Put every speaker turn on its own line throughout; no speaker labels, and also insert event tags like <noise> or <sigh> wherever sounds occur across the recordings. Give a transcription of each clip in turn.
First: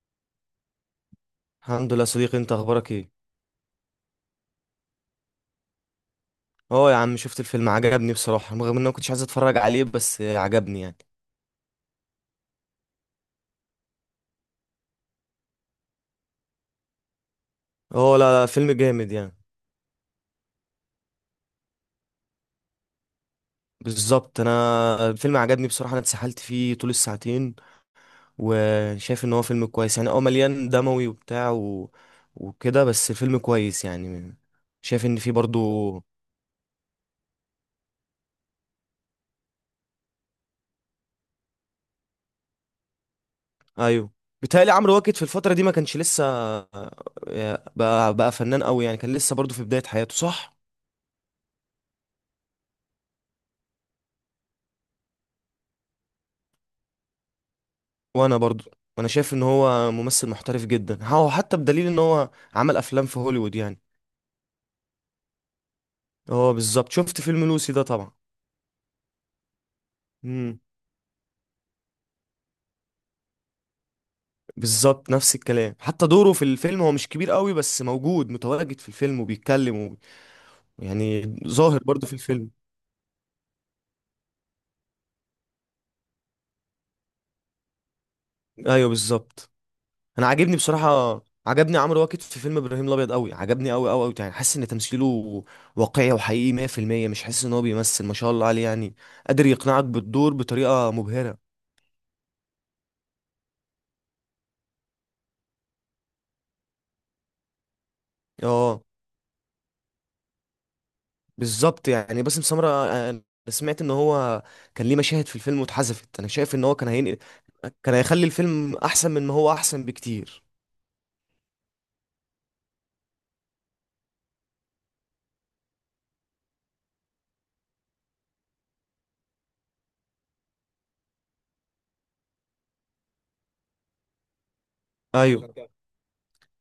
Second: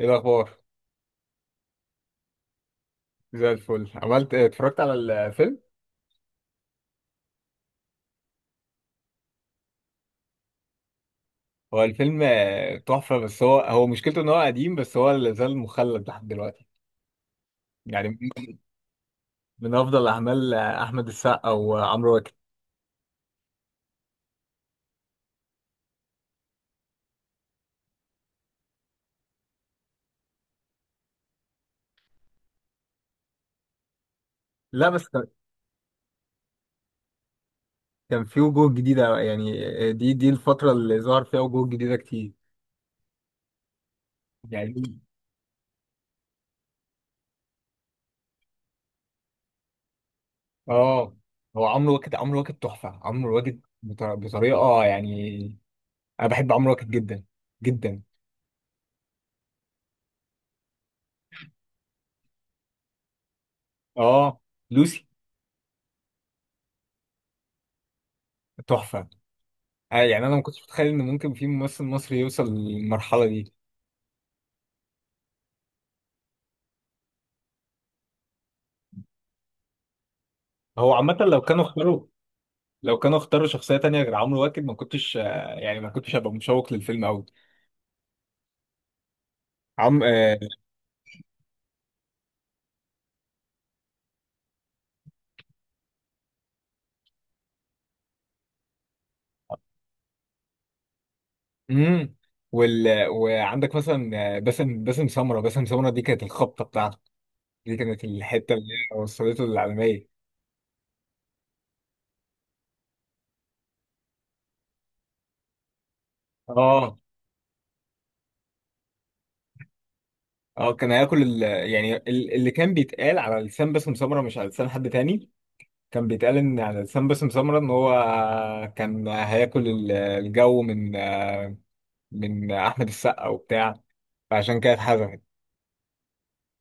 ايه الاخبار
الحمد لله يا صديقي، انت اخبارك ايه؟
زي الفل عملت إيه؟ اتفرجت على الفيلم.
اه يا عم شفت الفيلم، عجبني بصراحة رغم ان انا ما كنتش عايز اتفرج عليه، بس عجبني يعني.
هو الفيلم تحفه، بس هو مشكلته ان هو قديم، بس هو اللي زال مخلد لحد دلوقتي يعني
اه،
من
لا لا، فيلم جامد يعني.
من افضل اعمال احمد السقا وعمرو واكد.
بالظبط، انا الفيلم عجبني بصراحة، انا اتسحلت فيه طول الساعتين وشايف ان هو فيلم كويس يعني، اه مليان دموي وبتاع وكده، بس الفيلم كويس يعني.
لا
شايف
بس
ان
كان
فيه برضو.
كان في وجوه جديده، يعني دي الفتره اللي ظهر فيها وجوه جديده كتير
ايوه، بيتهيألي
يعني.
عمرو واكد في الفترة دي ما كانش لسه بقى فنان قوي يعني، كان لسه برضو في بداية حياته، صح.
اه، هو عمرو واكد تحفه. عمرو واكد بطريقه يعني انا بحب عمرو واكد جدا جدا.
وانا برضو، انا شايف ان هو ممثل محترف جدا، هو حتى بدليل ان هو عمل افلام في هوليوود يعني.
اه لوسي
هو بالظبط شفت فيلم لوسي ده طبعا.
تحفه يعني انا ما
امم
كنتش متخيل ان ممكن في ممثل مصري يوصل للمرحله دي.
بالظبط نفس الكلام، حتى دوره في الفيلم هو مش كبير قوي بس موجود، متواجد في الفيلم وبيتكلم
هو عامه
يعني
لو كانوا
ظاهر
اختاروا،
برضو في الفيلم.
لو كانوا اختاروا شخصيه تانية غير عمرو واكد ما كنتش يعني ما كنتش هبقى مشوق للفيلم قوي.
ايوه بالظبط.
عم
انا
آه،
عاجبني بصراحة، عجبني عمرو واكد في فيلم ابراهيم الابيض قوي، عجبني قوي قوي قوي يعني، حاسس ان تمثيله واقعي وحقيقي 100%، مش حاسس ان هو بيمثل، ما شاء الله عليه يعني، قادر يقنعك بالدور بطريقة مبهرة.
امم وال... وعندك مثلا باسم سمره. باسم سمره دي كانت الخبطه بتاعته. دي كانت الحته اللي
اه
هي وصلته للعالميه.
بالظبط، يعني باسم سمرة، انا سمعت ان هو كان ليه مشاهد في الفيلم واتحذفت. انا شايف ان هو
اه
كان هيخلي الفيلم احسن، من ما هو احسن بكتير.
اه، كان هياكل ال... يعني اللي كان بيتقال على لسان باسم سمره مش على لسان حد تاني. كان بيتقال ان على لسان باسم سمرة ان هو كان هياكل الجو من احمد السقا وبتاع، فعشان كده اتحذفت.
ايوه.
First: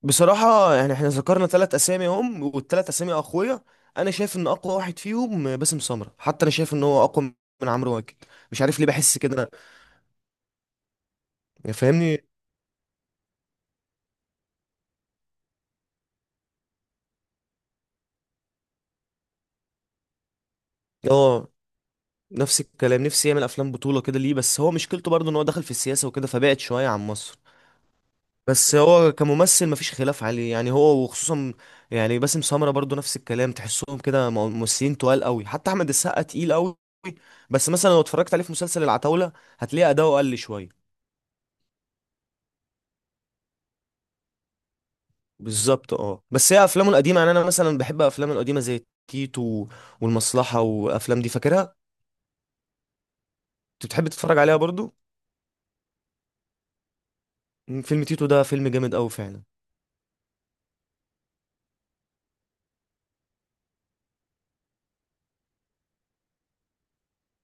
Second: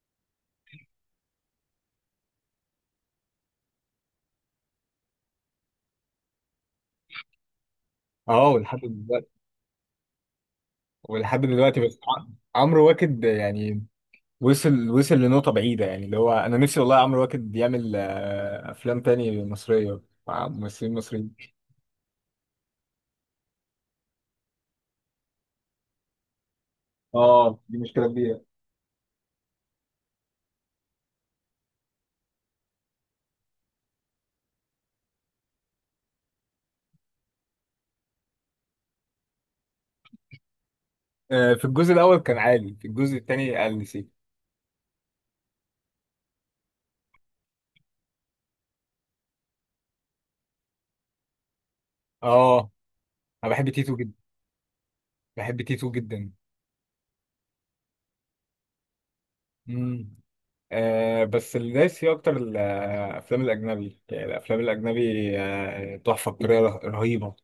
بصراحة يعني احنا ذكرنا ثلاث اسامي هم، والثلاث اسامي اقوياء. انا شايف ان اقوى واحد فيهم باسم سمرة، حتى انا شايف ان هو اقوى من عمرو واكد.
اه
مش
ولحد
عارف ليه بحس
دلوقتي،
كده.
ولحد دلوقتي بس
فاهمني.
عمرو واكد يعني وصل لنقطة بعيدة، يعني اللي هو انا نفسي والله عمرو واكد يعمل افلام تاني مصرية مع ممثلين مصريين.
اه، نفس الكلام، نفسي يعمل افلام بطولة كده، ليه بس هو مشكلته برضه ان هو دخل في السياسة وكده، فبعد شوية عن مصر.
اه دي مشكلة كبيرة.
بس هو كممثل مفيش خلاف عليه يعني، هو وخصوصا يعني باسم سمرة برضو نفس الكلام، تحسهم كده ممثلين تقال قوي، حتى احمد السقا تقيل قوي. بس مثلا لو اتفرجت عليه في مسلسل العتاولة هتلاقي اداؤه قل شوية.
في الجزء الاول كان عالي، في الجزء التاني قل سيكا.
بالظبط، اه، بس هي افلامه القديمة، يعني انا مثلا بحب افلامه القديمة زي تيتو والمصلحة، وافلام دي فاكرها.
اه انا بحب
انت
تيتو
بتحب
جدا.
تتفرج عليها برضو؟
بحب تيتو جدا.
فيلم تيتو ده فيلم جامد قوي فعلا.
مم. آه، بس اللي دايس فيه اكتر الافلام الاجنبي. يعني الافلام الاجنبي تحفه بطريقه رهيبه.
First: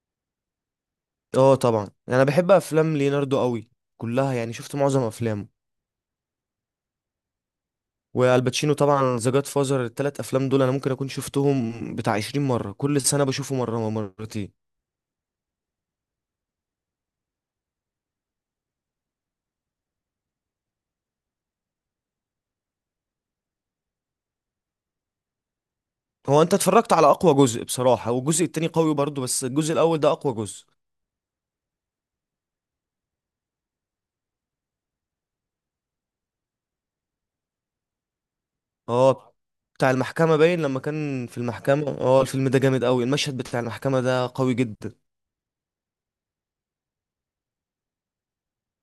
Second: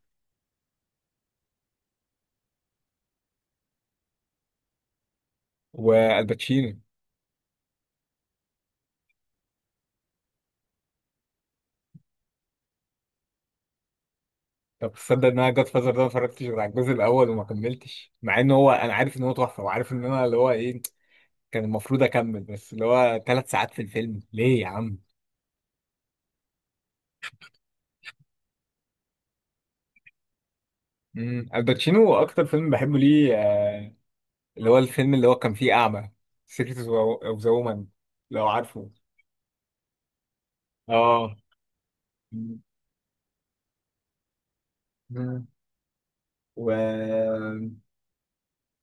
اه طبعا، يعني انا بحب افلام ليوناردو قوي كلها، يعني شفت معظم افلامه.
والباتشينو.
والباتشينو طبعا، ذا جاد فازر، التلات افلام دول انا ممكن اكون شفتهم بتاع 20 مره، كل سنه بشوفه مره أو مرتين.
طب تصدق ان انا جاد فازر ده ما اتفرجتش غير على الجزء الاول، وما كملتش مع ان هو، انا عارف ان هو تحفه، وعارف ان انا اللي هو ايه كان المفروض اكمل، بس اللي هو 3 ساعات في الفيلم ليه يا عم.
هو انت اتفرجت على اقوى جزء بصراحه، والجزء التاني قوي برضه، بس الجزء الاول ده اقوى جزء.
امم. الباتشينو اكتر فيلم بحبه ليه اللي هو الفيلم اللي هو كان فيه اعمى، سيكريت اوف ذا وومن، لو عارفه.
اه، بتاع المحكمه باين، لما كان
اه.
في المحكمه، اه الفيلم ده جامد قوي، المشهد بتاع المحكمه ده قوي جدا.
مم. و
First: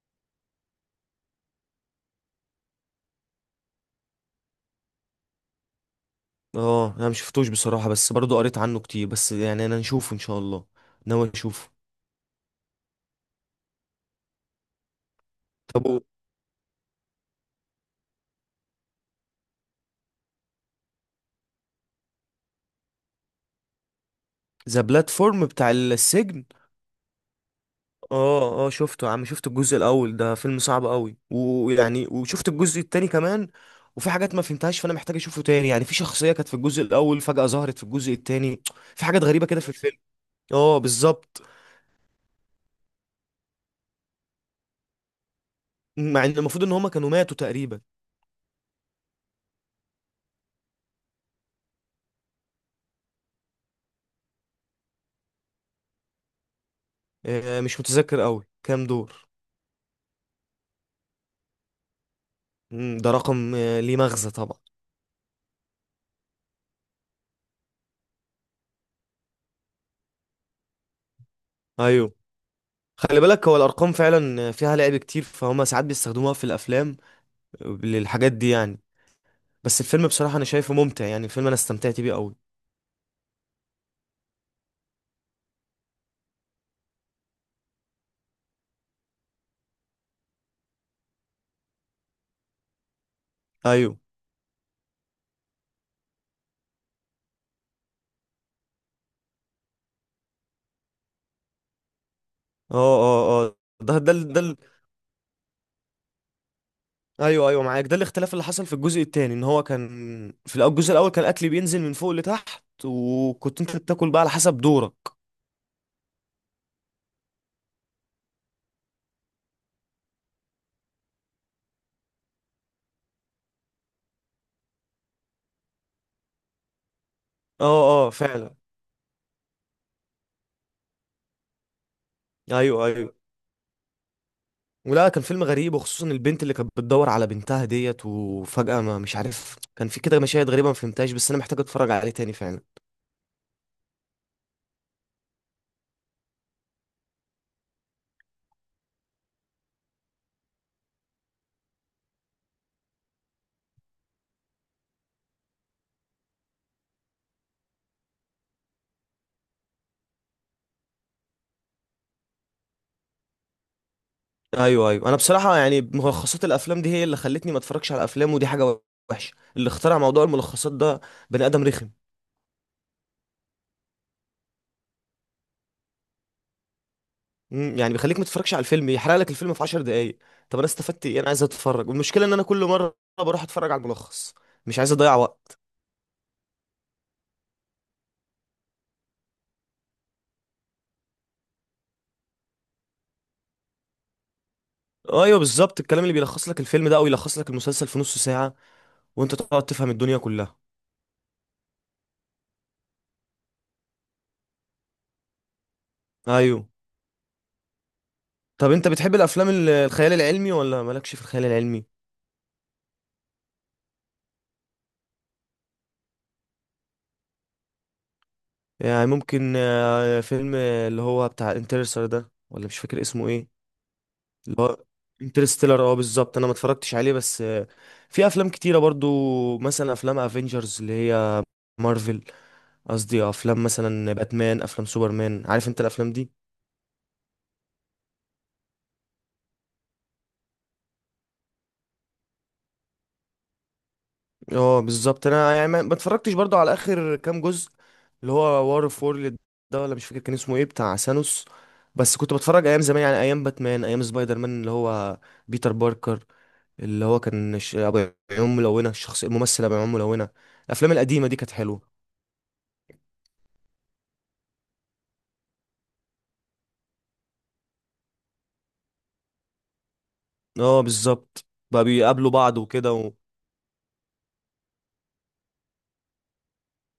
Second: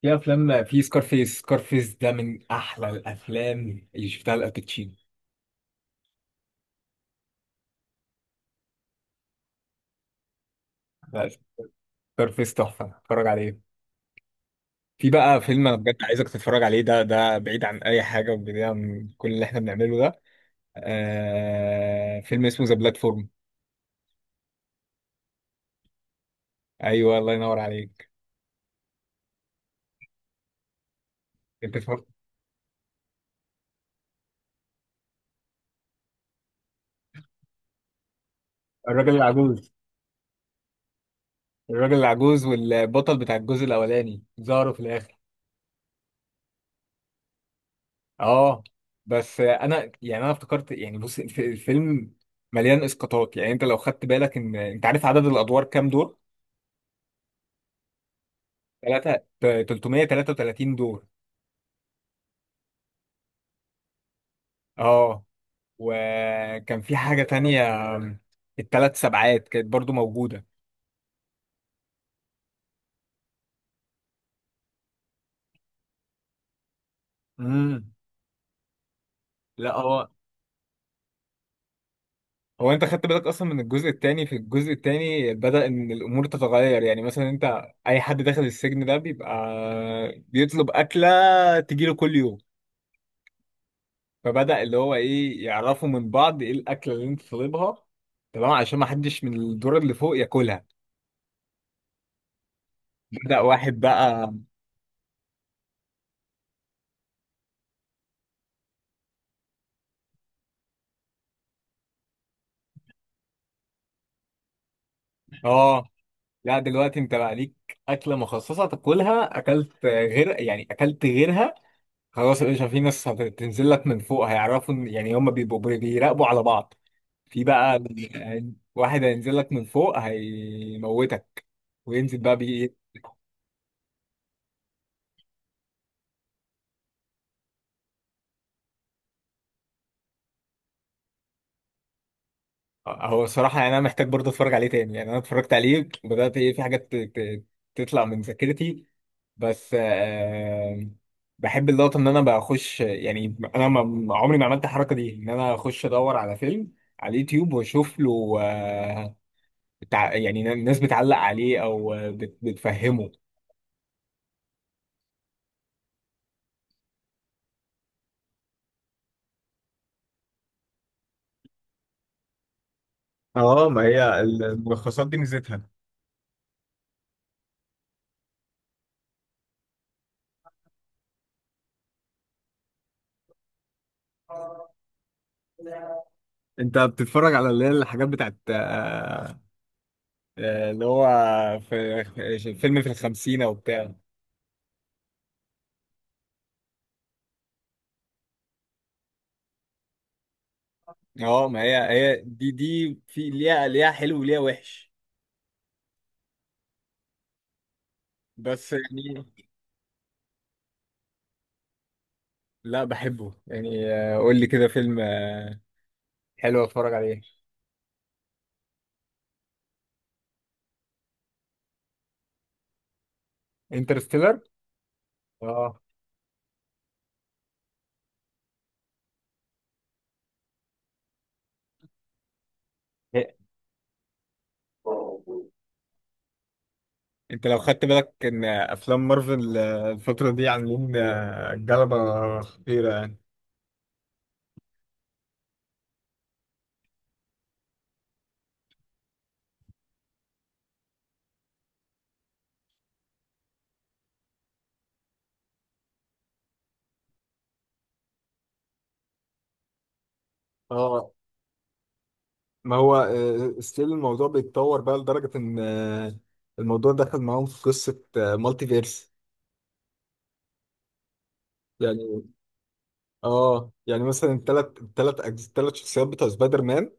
في افلام، في سكارفيس ده من احلى الافلام اللي شفتها لالباتشينو.
اه، انا مشفتوش بصراحه، بس برضه قريت عنه كتير، بس يعني انا نشوفه ان شاء الله،
لا،
ناوي اشوفه.
سكارفيس تحفه، اتفرج عليه. في بقى فيلم انا بجد
طب
عايزك تتفرج عليه، ده بعيد عن اي حاجه، وبعيد عن كل اللي احنا بنعمله ده. آه، فيلم اسمه ذا بلاتفورم.
ذا بلاتفورم بتاع السجن؟
ايوه، الله ينور عليك.
اه اه، شفته يا عم، شفت الجزء الاول، ده فيلم صعب قوي،
انت فاهم.
ويعني وشفت الجزء التاني كمان، وفي حاجات ما فهمتهاش، فانا محتاج اشوفه تاني يعني، في شخصية كانت في الجزء الاول فجأة ظهرت في الجزء التاني، في
الراجل
حاجات غريبة كده في
العجوز.
الفيلم. اه بالظبط،
الراجل العجوز والبطل بتاع الجزء الاولاني ظهروا في الاخر.
مع ان المفروض ان هما كانوا ماتوا تقريبا.
اه، بس انا يعني انا افتكرت يعني بص، الفيلم مليان اسقاطات. يعني انت لو خدت بالك، ان انت عارف عدد الادوار كام دور؟
مش متذكر قوي كام
ثلاثة،
دور.
333 دور.
ده رقم ليه مغزى طبعا.
اه، وكان في حاجة تانية، ال3 سبعات كانت برضو موجودة.
ايوه، خلي بالك، هو الارقام فعلا فيها لعب كتير، فهما ساعات بيستخدموها في الافلام
امم.
للحاجات دي يعني.
لا
بس الفيلم
هو،
بصراحة انا شايفه ممتع يعني، الفيلم انا استمتعت بيه قوي.
هو انت خدت بالك اصلا من الجزء الثاني؟ في الجزء الثاني بدأ ان الامور تتغير، يعني مثلا انت اي حد داخل السجن ده بيبقى بيطلب اكلة تجيله كل يوم.
ايوه.
فبدأ اللي هو ايه، يعرفوا من بعض ايه الاكله اللي انت طالبها، تمام، عشان ما حدش من الدور اللي فوق ياكلها.
اه اه.
بدأ
اه.
واحد
ده ده
بقى.
ال- ده ال- ايوه ايوه معاك، ده الاختلاف اللي حصل في الجزء التاني، ان هو كان الجزء الاول كان الاكل بينزل من فوق لتحت، وكنت انت بتاكل بقى على حسب دورك.
اه، لا دلوقتي انت بقى ليك اكله مخصصه تاكلها، اكلت غير يعني اكلت غيرها، خلاص يا باشا. في ناس هتنزل لك من فوق هيعرفوا يعني هم بيبقوا بيراقبوا على بعض. في
اه
بقى
اه فعلا.
واحد هينزل لك من فوق هيموتك وينزل بقى.
ايوه ايوه. ولا كان فيلم غريب، وخصوصا البنت اللي كانت بتدور على بنتها ديت، وفجأة ما مش عارف، كان في كده مشاهد غريبة ما فهمتهاش، بس انا محتاج اتفرج عليه تاني فعلا.
هو الصراحة يعني أنا محتاج برضه أتفرج عليه تاني، يعني أنا اتفرجت عليه بدأت إيه في حاجات تطلع من ذاكرتي، بس آه بحب اللقطة إن أنا بخش. يعني أنا عمري ما عملت الحركة دي، إن أنا أخش أدور على فيلم على اليوتيوب وأشوف له آه بتاع، يعني الناس بتعلق عليه أو بتفهمه.
ايوه ايوه. انا بصراحة يعني ملخصات الافلام دي هي اللي خلتني ما اتفرجش على افلام، ودي حاجة وحشة اللي اخترع موضوع الملخصات ده، بني ادم رخم.
اه، ما هي الملخصات دي ميزتها.
يعني بيخليك ما تتفرجش على الفيلم، يحرق لك الفيلم في 10 دقايق. طب انا استفدت ايه؟ انا عايز اتفرج، والمشكله ان انا كل مره بروح اتفرج على الملخص، مش عايز اضيع وقت.
أنت بتتفرج على اللي هي الحاجات بتاعت آه اللي هو، في في فيلم في الخمسينة وبتاع.
ايوه بالظبط، الكلام اللي بيلخص لك الفيلم ده او يلخص لك المسلسل في نص ساعه، وانت تقعد تفهم الدنيا كلها.
اه، ما هي هي دي في ليها، ليها حلو وليها وحش،
ايوه. طب
بس
انت بتحب
يعني.
الافلام الخيال العلمي ولا مالكش في الخيال العلمي؟
لا بحبه يعني. قول لي كده فيلم حلو اتفرج عليه.
يعني ممكن فيلم اللي هو بتاع انترستر ده، ولا مش فاكر اسمه ايه.
انترستيلر.
اللي هو
اه،
انترستيلر، اه بالظبط، انا ما اتفرجتش عليه بس في افلام كتيره برضو، مثلا افلام افنجرز اللي هي مارفل، قصدي افلام مثلا باتمان، افلام سوبرمان، عارف انت الافلام دي.
انت لو خدت بالك ان افلام مارفل الفترة دي عاملين جلبة خطيرة يعني.
اه بالظبط، انا يعني ما اتفرجتش برضو على اخر كام جزء، اللي هو وار اوف وورلد ده، ولا مش فاكر كان اسمه ايه، بتاع ثانوس. بس كنت بتفرج ايام زمان، يعني ايام باتمان، ايام سبايدر مان اللي هو بيتر باركر، اللي هو كان ابو عيون ملونه، الشخص الممثل ابو عيون ملونه. الافلام
اه،
القديمه دي كانت حلوه.
ما هو ستيل الموضوع بيتطور بقى لدرجة ان الموضوع دخل معاهم في قصة مالتي فيرس
اه بالظبط، بقى
يعني.
بيقابلوا بعض وكده
اه يعني مثلا الثلاث شخصيات بتوع سبايدر مان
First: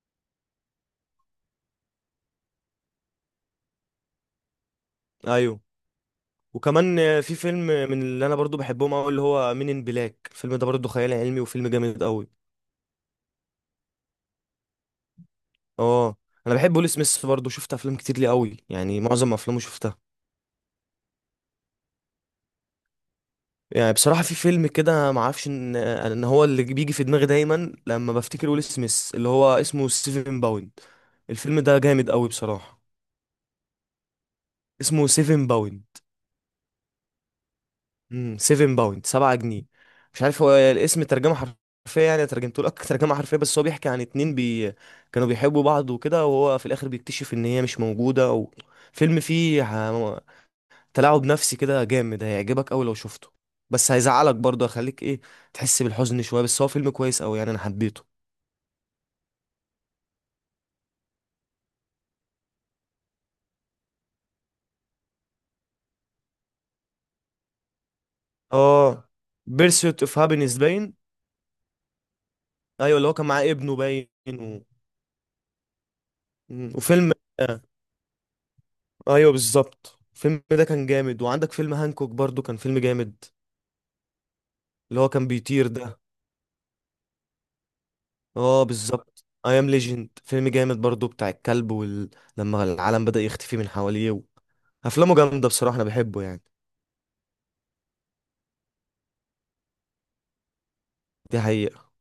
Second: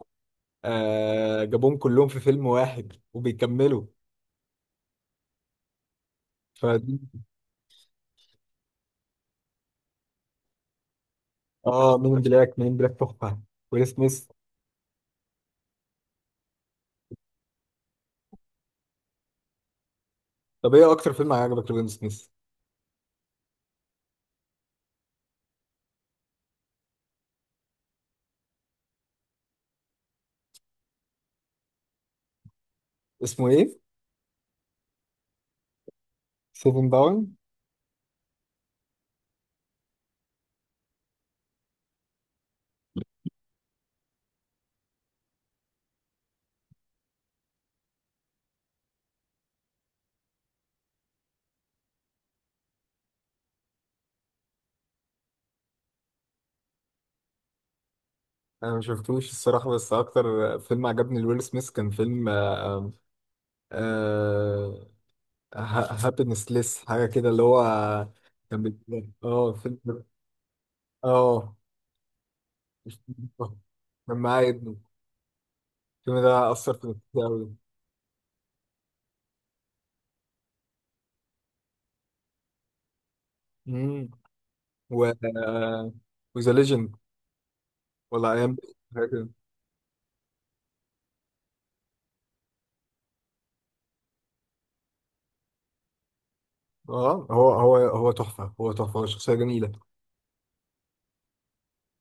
آه جابوهم كلهم في فيلم واحد وبيكملوا.
ايوه.
ف
وكمان في فيلم من اللي انا برضو بحبهم قوي، اللي هو مين ان بلاك، الفيلم ده برضو خيال علمي، وفيلم
اه،
جامد
مين إن
قوي.
بلاك. مين إن بلاك تحفه. ويل سميث.
اه، انا بحب ويل سميث برضو، شفت افلام كتير ليه قوي يعني، معظم افلامه شفتها.
طب ايه اكتر فيلم عجبك لويل سميث؟
يعني بصراحة في فيلم كده، ما اعرفش ان هو اللي بيجي في دماغي دايما لما بفتكر ويل سميث، اللي هو اسمه سيفن باوند، الفيلم ده جامد قوي بصراحة.
اسمه ايه؟
اسمه سيفن باوند.
سيفن داون.
7 باوند، 7 جنيه. مش عارف هو الاسم ترجمه حرفيه، يعني ترجمته لك <laughs> ترجمه حرفيه، بس هو بيحكي عن اتنين كانوا بيحبوا بعض وكده، وهو في الاخر بيكتشف ان هي مش موجوده فيلم فيه تلاعب نفسي كده جامد، هيعجبك قوي لو شفته، بس هيزعلك برضه، هيخليك ايه، تحس بالحزن شويه، بس هو فيلم كويس قوي يعني، انا حبيته.
انا ما شفتوش الصراحه، بس اكتر فيلم عجبني لويل سميث كان فيلم آه آه، هابينس ليس حاجه كده، اللي هو كان
اه،
اه
بيرسيوت
فيلم،
اوف هابينس باين.
اه،
ايوه، اللي هو كان معاه ابنه باين
كان معايا
و...
ابنه. الفيلم ده
مم.
أثر في نفسيتي أوي.
ايوه بالظبط، الفيلم ده كان جامد، وعندك فيلم هانكوك برضو كان فيلم جامد،
امم.
اللي
و
هو كان بيطير ده.
وذا ليجند، ولا أيام
اه
حاجة
بالظبط،
كده.
اي ام ليجند، فيلم جامد برضو بتاع الكلب لما العالم بدأ يختفي من حواليه افلامه جامده بصراحه، انا بحبه يعني.
اه، هو تحفة. هو تحفة. هو شخصية جميلة.
دي حقيقه.